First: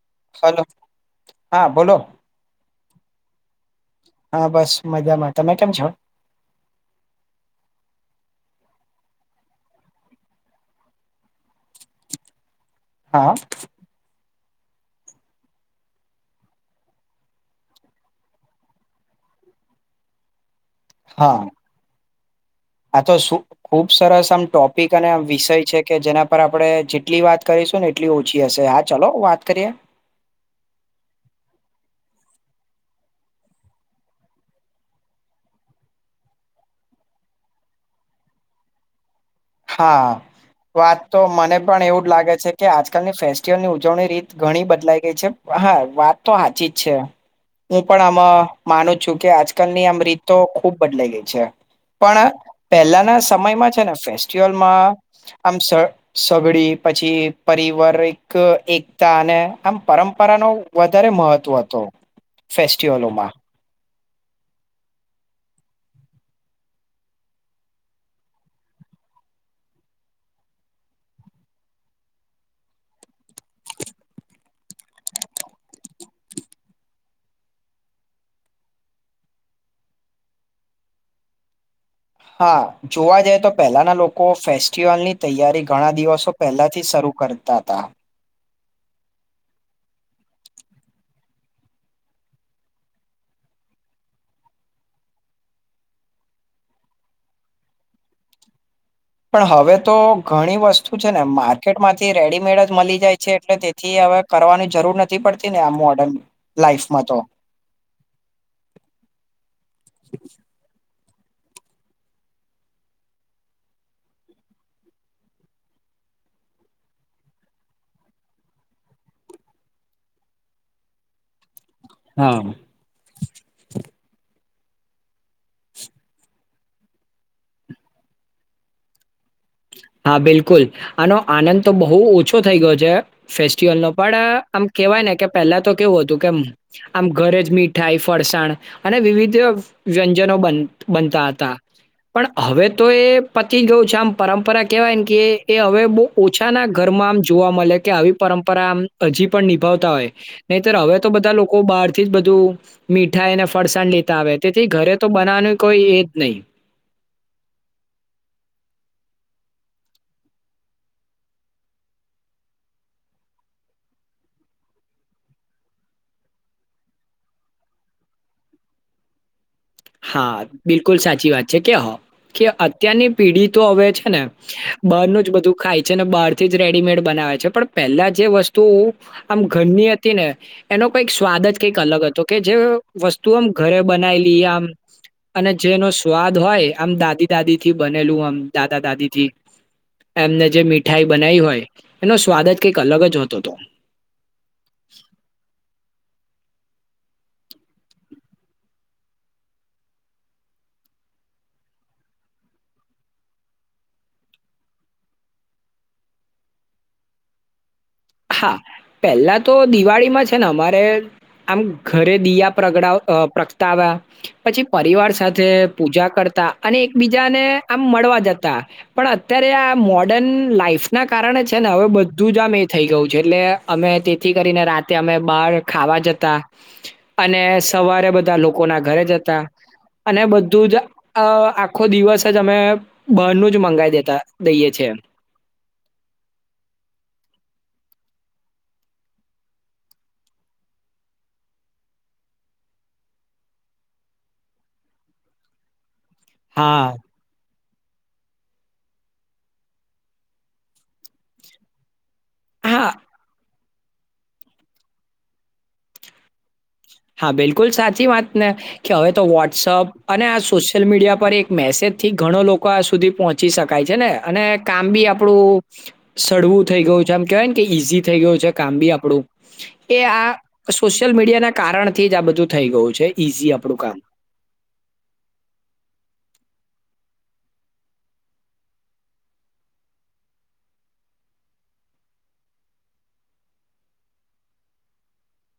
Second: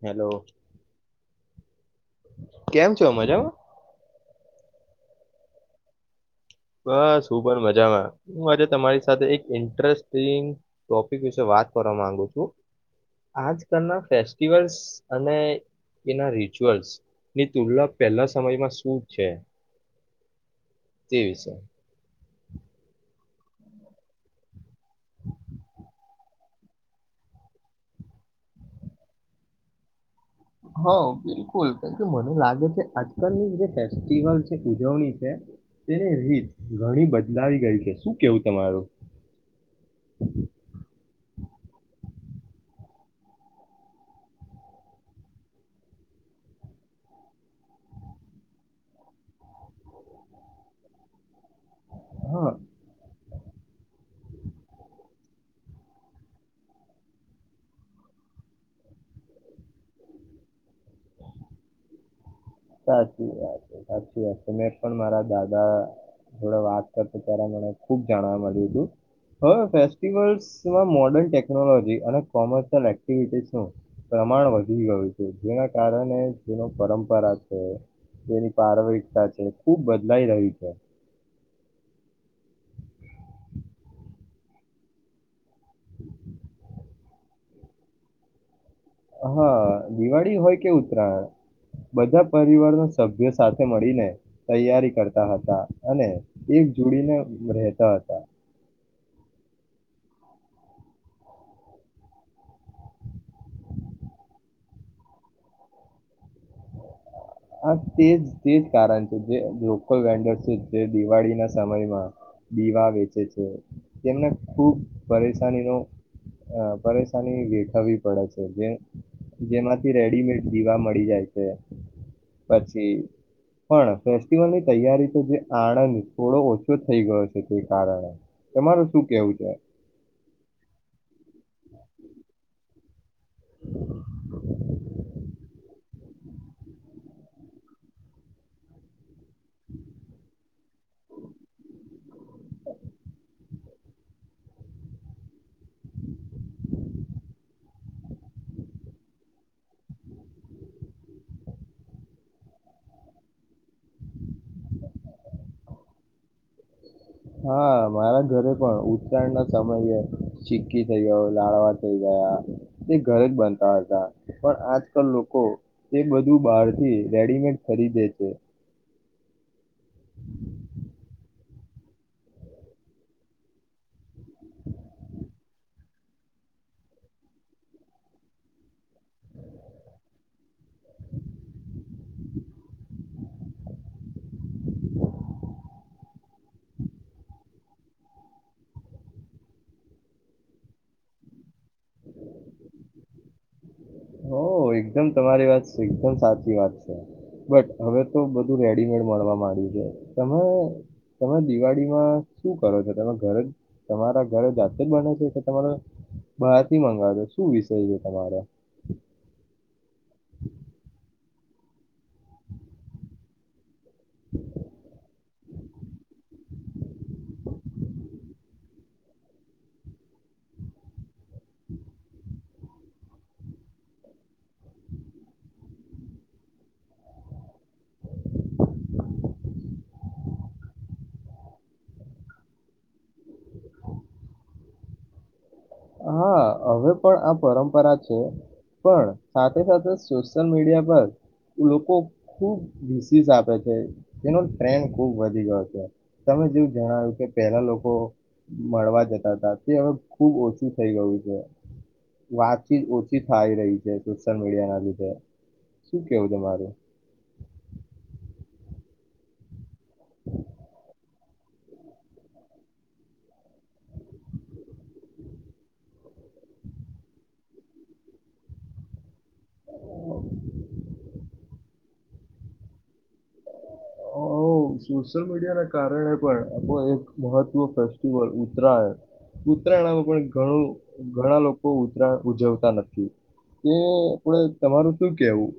Hello હા બોલો કેમ છો મજામાં હા બસ મજામાં તમે કેમ છો બસ હું પણ મજામાં હું આજે તમારી સાથે એક ઇન્ટરેસ્ટિંગ ટોપિક વિશે વાત કરવા માંગુ છું હા આજ કરના ફેસ્ટ િવલ્સ અને એના રિચ્યુઅલ્સની તુલના પહેલા સમયમાં શું છે તે હા વિષય આ તો ખુબ સરસ આમ ટોપ અને વિષય છે કે જેના પર આપડણે જેટલી વાત કરીશું ને એટલી ઓછી હશે હા ચાલો વાત કરીએ હ બિલકુલ મને લાગે છે આજકાલની જે ફેસ્ટિવલ છે ઉજવણી છે તેની રીત ઘણી બદલાવી ગઈ છે શું કેવું તમારું હા વાત તો મને પણ એવું જ લાગે છે કે આજકાલની ફેસ્ટિવલની ઉજવણી રીત ઘણી બદલાઈ ગઈ છે હા વાત તો સાાચી જ છે હું પણ આમ માનું છું કે આજકાલની આમ રીત તો ખુબ બદલાઈ ગઈ છે પણ હા પહેલાના સમયમાં છે ને ફેશન માં આમ સગડી પછી પારિવારિક એકતા અને આમ પરંપરાનો વધારે મહત્વ હતો ફેસ્ટિવલોમાં સાચી વાત સાચી એમે પણ મારા દાદા જોડે વાત કરતા ત્યારે મને ખુબ જાણવા મળ્યું હતું હવે ફેસ્ટિવલ્સમાં મોર્ડર્ન ટેકનોલોજી અને કોમર્શિયલ એક્ટિવિટીસનું પ્રમાણ વધી ગયું હતું જેના કારણે જેનો પરંપરા તેની પારરિકતા છે ખુબ બદલાઈ રહી છે હા જોવા જઈ તો પહેલાના લોકો ફેસ્ટિવલની તૈયારી ઘણા દિવસો પહેલાથી શરૂ કરતા હતા હા દિવાળી હોય કે ઉતરાયણ બધા પરિવારના સભ્યો સાથે મળીને તૈયારી કરતા હતા અને એક જોડીને રહેતા હતા પણ હવે તો ઘણી વસ્તુ છે ને માર્કેટ માંથી રેડીમેડ જ મળી જાય છે એટલે તેથી હવે કરવાની જરૂર નથી પડતી ને આ મોર્ડન લાઈફમાં તો હા તેજ તે જ કારણ છે જે લોકલ વેન્ડર છે જે દિવાળીના સમયમાં દીવા વેચે છે તેમને ખૂબ પરેશાનીનો પરેશાની વેઠવવી પડે છે જે જેમાંથી રેડીમેડ દીવા મળી જાય છે હા પછી પણ ની તૈયારી તો જે આણંદ થોડો ઓછો થઈ ગયો છે તે કારણે તમાર શું કેવું છે હા બિલકુલ આનો આનંદ તો બહુ ઓછો થઈ ગયો છે ફેસ્ટિવલ નો પણ આમ કેહેવાય ને કે પહેલા તો કેવું હતું કે આમ ઘરે જ મીઠાઈ ફરસાણ અને વિવિધ વ્યંજનો બનતા હતા પણ હવે તો એ પતી ગયયો [inaudible] પરંપરા કેહેવાય ને કે એ હવે બહુ ઓછાના ઘરમાં આમ જોવા મળે કે આવી પરંપરા આમ હજી પણ નિભાવતા હોય નહીત હવે તો બધા લોકો બહાર થી જ બધું મીઠાઈને ફરસાણ લેતા આવે તેથી ઘરે તો બનાવવાનું કોઈ એ જ નહીિ હા મારા ઘરે પણ ઉત્રાણના સમયે સિક્કી થઈ ગયો લાડવા થઈ ગયા તે ઘરે જ બનતા હતા પણ આજકાલ લોકો એ બધું બહારથી રેડીમેડ ખરીદે છે હા બિલકુલ સાચી વાત છે કે હ કે અત્યારની પેઢી તો હવે છે ને બારનું જ બધું ખાય છે ને બહારથી જ રેડીમેડ બનાવે છે પણ પહેલા જે વસ્તુ આમ ઘરની હતી ને એનો કઈક સ્વાદ જ કંઈક અલગ હતો તો કે જે વસ્તુ આમ ઘરે બનાયલી આમ અને જેનો સ્વાદ હોય આમ દાદી દાદી થી બનેલું આમ દાદા દાદી થી એમને જે મીઠાઈ બનાવી હોય એનો સ્વાદ જ કંઈક અલગ જ હતો હતો હ એકદમ તમારી વાત એકદમ સાચી વાત છે બટ હવે તો બધું રેડીમેડ મળવા માંડ્યું છે તમે તમે દિવાળીમાં શું કરો છો તમે ઘરે જ તમારા ઘરે જાતે જ બને છે કે તમારો બહાર થી મંગાવોજો શું વિ સ તમામારે હા, પહેલા તો દિવાળીમાં છે ને અમારે આમ ઘરે દીયા પ્રગડાવ પ્રગટાવ્યા પછી પરિવાર સાથે પૂજા કરતા અને એકબીજાને આમ મળવા જતા પણ અત્યારે આ મોર્ડન લાઈફ ના કારણે છે ને હવે બધું જ આમ થઈ ગયું છે એટલે અમે તેથી કરીને રાતે અમે બહાર ખાવા જતા અને સવારે બધા લોકોના ઘરે જતા અને બધું જ આખો દિવસ જ અમે બારનું જ મંગાવાઈ દેતા દઈએ છ છેએ હા હવે પણ આ પરંપરા છે પણ સાથે સાથે સોશિયલ મીડિયા પર લોકો ખુબ વિીસીસ આપે છે એનો ટ્રેન્ડ ખુબ વધી ગયો છે તમે જેવું હા. જણાવ્યું કે પેલા લોકો મળવા જતા હતા તે હવે ખુબ ઓછું શું થઇ ગયું છે વાતચીત હા, ઓછી થાય રહી છે સોશિયલ મીડિયા ના લીધે શું કેવું તમારું હા બિલકુલ સાચી વાત ને કે હવે તો વોટ્સઅપ અને આ સોશિયલ મીડિયા પર એક મેસેજથી ઘણો લોકો આ સુધી પહોંચી શકાય છે ને અને કામ બી આપણું સળવું થઈ ગયું છે આમ કેહેવાય ને કે ઈઝી થઈ ગયું છે કામ બી આપણું એ આ સોશિયલ મીડિયા ના થી જ આ બધું થઈ ગયું છે ઈઝી આપણું કામ હ સોશિયલ મીડિયા ના કારણ એ પણ આપો એક મહત્વ ફેસ્ટિવલ ઉત્તરાયણ ઉત્તરાયણમાં પણણું ઘણા લોકો ઉત્તરાયણ ઉજવતા નથી એ આપણે તમારું શું કેવું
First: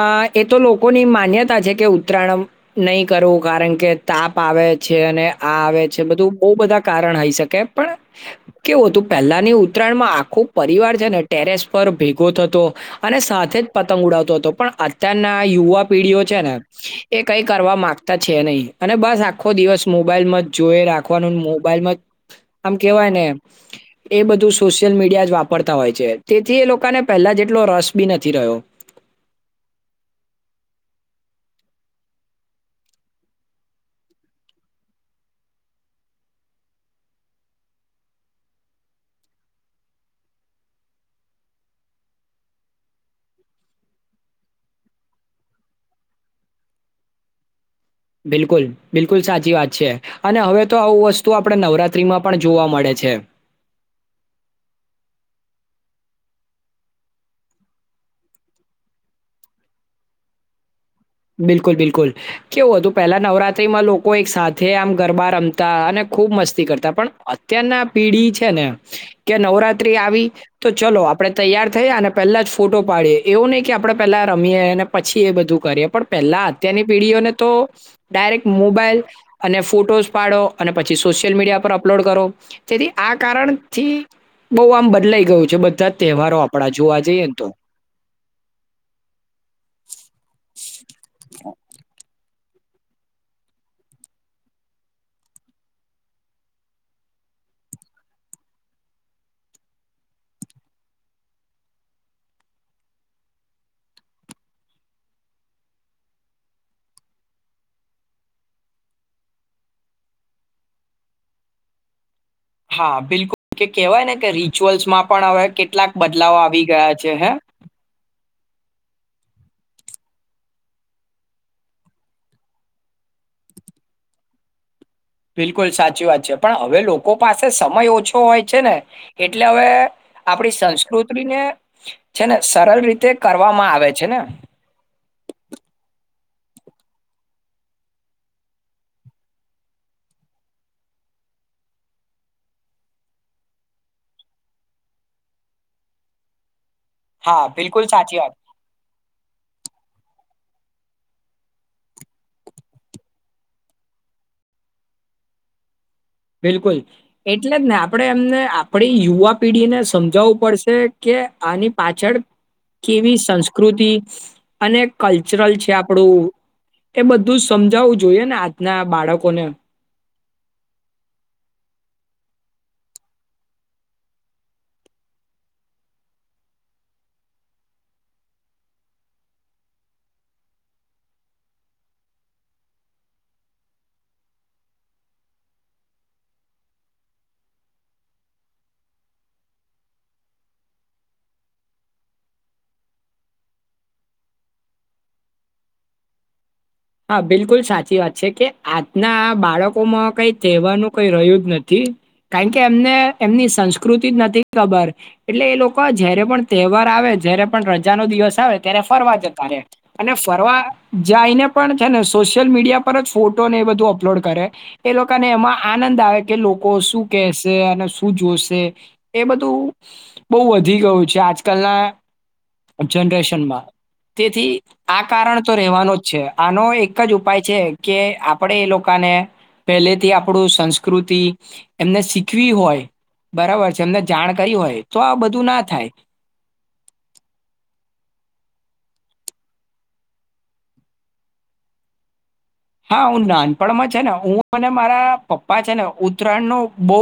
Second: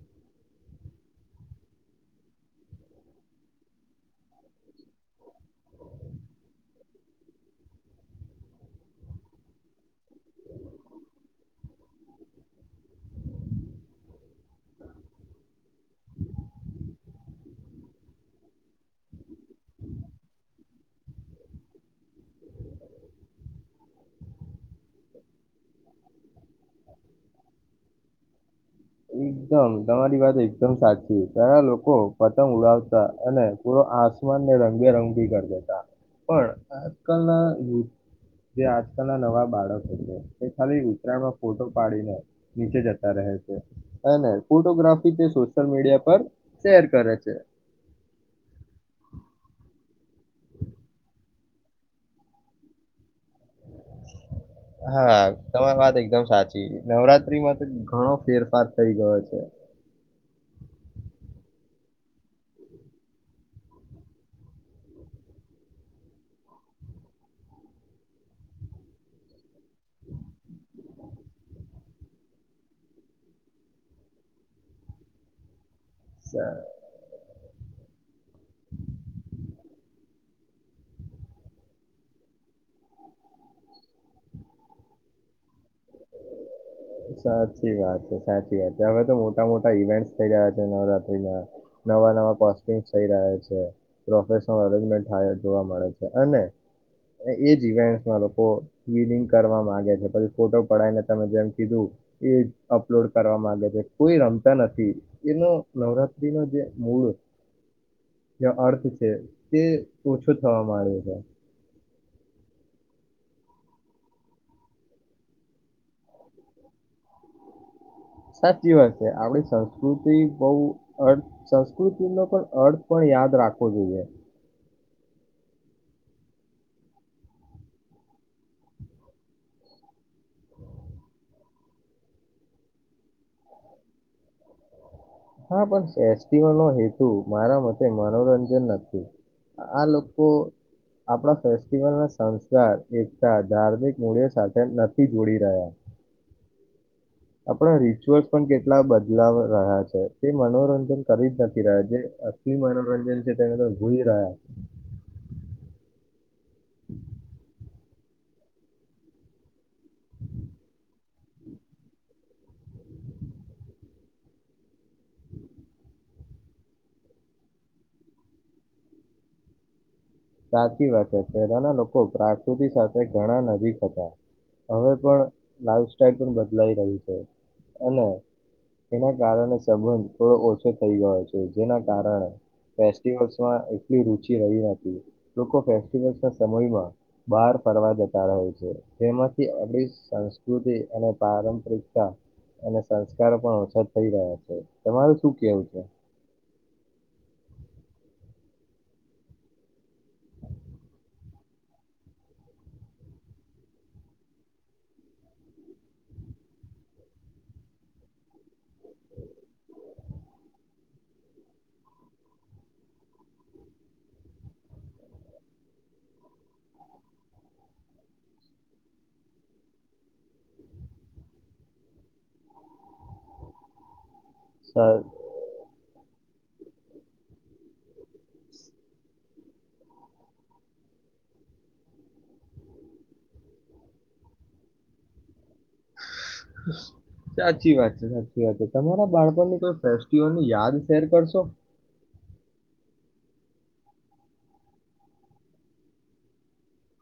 અ એ તો લોકોની માન્યતા છે કે ઉત્તરાયણ નહી કરવું કારણ કે તાપ આવે છે અને આ આવે છે બધું બહુ બધા કારણ હઈ શકે પણ કેવું હતું પહેલાની ઉત્તરાયણમાં આખો પરિવાર છે ને ટેરેસ પર ભેગો થતો અને સાથે જ પતંગ ઉડાવતો હતો પણ અત્યારના યુવા પેઢીઓ છે ને એ કઈ કરવા માંગતા છે નહીિ અને બસ આખો દિવસ મોબાઈલ માં જ જોઈ રાખવાનું મોબાઈલમાં આમ કેહેવાય ને એ બધું સોશિયલ મીડિયા જ વાપરતા હોય છે તેથી એ લોકોને પહેલા જેટલો રસ બી નથી રહ્યો એકદમ તમારી વાત એકદમ સાચી તાર લોકો પતંગ ઉડાવતા અને પૂરો આસમાનને રંગેરંગી કરી દેતા પણ આજકાલનાુ જે આજકાલના નવા બાળકો છે તે ખાલી ઉત્તરાયણમાં ફોટો પાડીને નીચે જતા રહે છે અને ફોટોગ્રાફી તે સોશિયલ મીડિયા પર શેર કરે છે બિલકુલ બિલકુલ સાચી વાત છે અને હવે તો આવું વસ્તુ આપણે નવરાત્રીમાં પણ જોવા મળે છે હા તમારી વાત એકદમ સાચી નવરાત્રીમાં તો ઘણો ફેરફાર થઈ ગયો છે બિલકુલ બિલકુલ કેવું હતું પહેલા નવરાત્રીમાં લોકો એક સાથે આમ ગરબા રમતા અને ખૂબ મસ્તી કરતા પણ અત્યારના પેઢી છે ને કે નવરાત્રી આવી તો ચલો આપણે તૈયાર થઈ અને પહેલા જ ફોટો પાડીએ એવું નહીિ કે આપડણે પેલા રમીએ અને પછી એ બધું કરીએ પણ પેલા સા અત્યારની પીઢીઓને તો ડાયરેક્ટ મોબાઈલ અને ફોટોઝ પાડો અને પછી સોશિયલ મીડિયા પર અપલોડ કરો તેથી આ કારણથી બહ આમ બદલાઈ ગયું છે બધા તહેવારો આપણા જોવા જઈએ ને તો. સાચી વાત છે સાચી વાત છે હવે તો મોટા મોટા ઈવેન્ટ થઈ રહ્યા છે નવરાત્ર નવા કોમ થઈ રહ છે પ્રોફેશનજમેન્ટ જોવા મળે છે અને એજ ઇવેન્ટ લોકો રીડિંગ કરવા ગે છે પછી ફોટો પડાયને તમે જેમ કીધું એ અપલોડ કરવા માંગે છે કોઈ રમતા નથી એનો નવરાત્ર્રી ન જે મૂળ જે અર્થ છે તે ઓછો થવા માંડ્યું છે હા બિલકુલ કે કહેવાય ને કે રિચ્યુઅલ્સમાં પણ હવે કેટલાક બદલાવ આવી ગયા છે હે સાચી વાત છે આપણી સંસ્કૃતિ બહ અર્થ સંસ્કૃતિ ન પણ અર્થ પણ યાદ રાખવો જોઈએ બિલકુલ સાચી વાત છે પણ હવે લોકો પાસે સમય ઓછો હોય છે ને એટલે હવે આપણી સંસ્કૃતિને છેને સરળ રીતે કરવામાં આવે છે ને હા પણ ફેસ્ટિવલનોો હેતુ મારા મતે મનોરંજન નથી આ લોકો આપણા ફેસ્ટિવલ ના સંસ્કાર એકતા ધાર્મિક મૂલ્યો સાથે નથી જોડી રહ્યા હા, આપણા બિલકુલ સાચી રિચ્યુઅલ્સ વાત. પણ કેટલા બદલાવ રહ્યા છે તે મનોરંજન કરી જ નથી રહ્યા જે અતિ મનોરંજન છે તેમે તો ભઈ રહ્યા બિલકુલ એટલે જ ને આપણે એમને આપણી યુવા પેઢીને સમજાવવું પડશે કે આની પાછળ કેવી સંસ્કૃતિ અને કલ્ચરલ છે આપણું એ બધું સમજાવવું જોઈએ ને આજના બાળકોને સાચી પહેલાના લોકો પ્રાકૃતિ સાથે ઘણા નજીક હતા હવે પણ લાઈફ સાઈલ પણ બદલાઈ રહી છે અને એના કારણે સંબંધ થોડો ઓછો થઈ ગયો છે જેના કારણે ફેસ્ટમાં એટલી રુચિ રહી નથી લોકો ફેસ્ટિવલસ ના સમયમાં બહાર ફરવા જતા રહ છે જેમાંથી અ સંસ્કૃતિ અને પારંપરિકતા અને સંસ્કારો પણ ઓછા થઈ રહ્યા છે તમારું શું કેવું છે હા બિલકુલ સાચી વાત છે કે આજના બાળકોમાં કઈ તહેવાર ન કઈ રહ્યું જ નથી કારણ કે એમને એમની સંસ્કૃતિ જ નથી ખબર એટલે એ લોકો જય્યારે પણ તહેવાર આવે જય્યારે પણ રજાનો દિવસ આવે અત્યારે ફરવા જતા અને ફરવા જાય ને પણ છે ને સોશિયલ મીડિયા પર જ ફોટોને એ બધું અપલોડ કરે એ લોકોને એમાં આનંદ આવે કે લોકો શું કહેશે અને શું જોશે એ બધું બહુ વધી ગયું છે આજકાલના જનરેશનમાં તેથી આ સા- કારણ તો રહેવાનો પ છેછ આનો એક જ ઉપાય છે કે આપણે એ લોકોને પહેલેથી આપણું સંસ્કૃતિ એમને શીખવી હોય બરાબર છે એમને જાણ કરી હોય તો આ બધું ના થાય સાચી વાત છે સાચી વાત છે તમારા બાળપણની કોઈ ફેસ્ટિવલ યાદ શેર કરશો હા હું નાનપણમાં છે ને હું અને મારા પપ્પા છે ને ઉત્તરાયણ ન બહુ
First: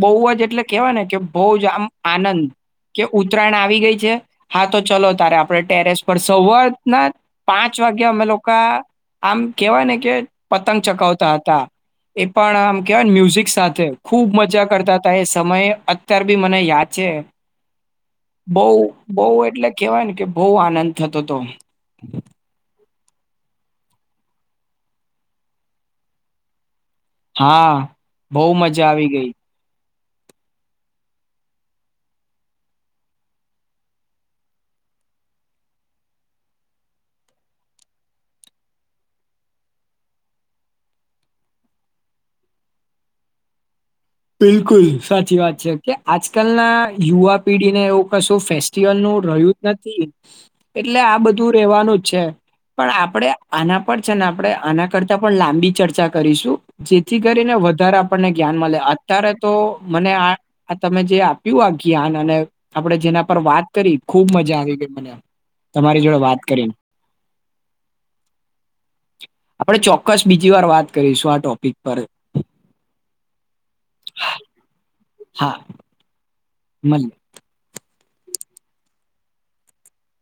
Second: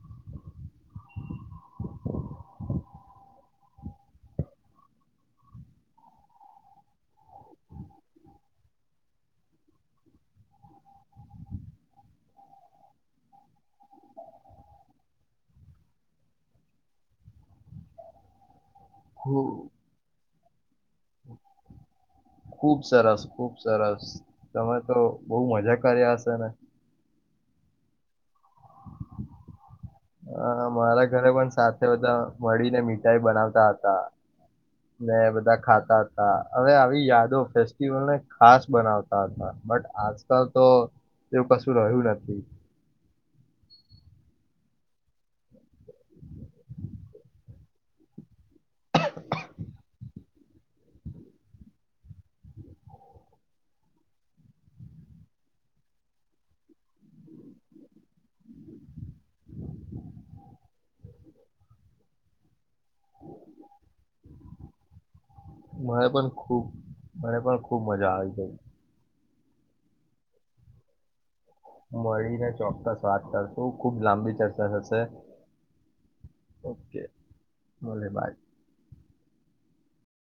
બહુ જ એટલે કેહેવાય ને કે બહુ જ આમ આનંદ કે ઉત્તરાયણ આવી ગઈ છે હા તો ચલો તારે આપણે ટેરેસ પર સવારના પાંચ વાગે અમે લોકો આમ કેહેવાય ને કે પતંગ ચકાવતા હતા એ પણ આમ કેહેવાય મ્યુઝિક સાથે ખૂબ મજા કરતા હતા એ સમય અત્યાર બી મને યાદ છે બહ બહ ખૂબ એટલે કેવાય ને કે બહ આનંદ થતો હતો ખુબ સરસ ખુબ સરસ તમે તો બહુ મજા કર્યા હશે ને હા બહ મજા આવી ગઈ અ મારા ઘરે પણ સાથે બધા મળીને મીઠાઈ બનાવતા હતા ને બધા ખાતા હતા હવે આવી યાદો ફેસ્ટિવલને ખાસ બનાવતા હતા બટ આજકાલ તો એવું કશું રહ્યું નથી બિલકુલ સાચી વાત છે કે આજકાલના યુવા પેઢીને એવું કશું ફેસ્ટિવલ નું રહ્યું જ નથી એટલે આ બધું રહેવાનું જ છે પણ આપણે આના પર છે ને આપણે આના કરતાં પણ લાંબી ચર્ચા કરીશું જેથી કરીને વધારે આપણને જ્ઞાન મળે અત્યારે તો મને આ તમે જે આપ્યું આ જ્ઞાન અને આપડણે જેના પર વાત કરી ખુબ મજા આવી ગઈ મને તમારી મને જોડે પણ વાત ખૂબ કરીને મને પણ ખૂબ મજા આવી ગઈ આપણે ચોક્કસ બીજી વાર વાત કરીશું આટો મળીને ચોક્કસ વાત કરશું ખૂબ લાંબી ચર્ચા થશે હા મળલ ઓલે ભાઈ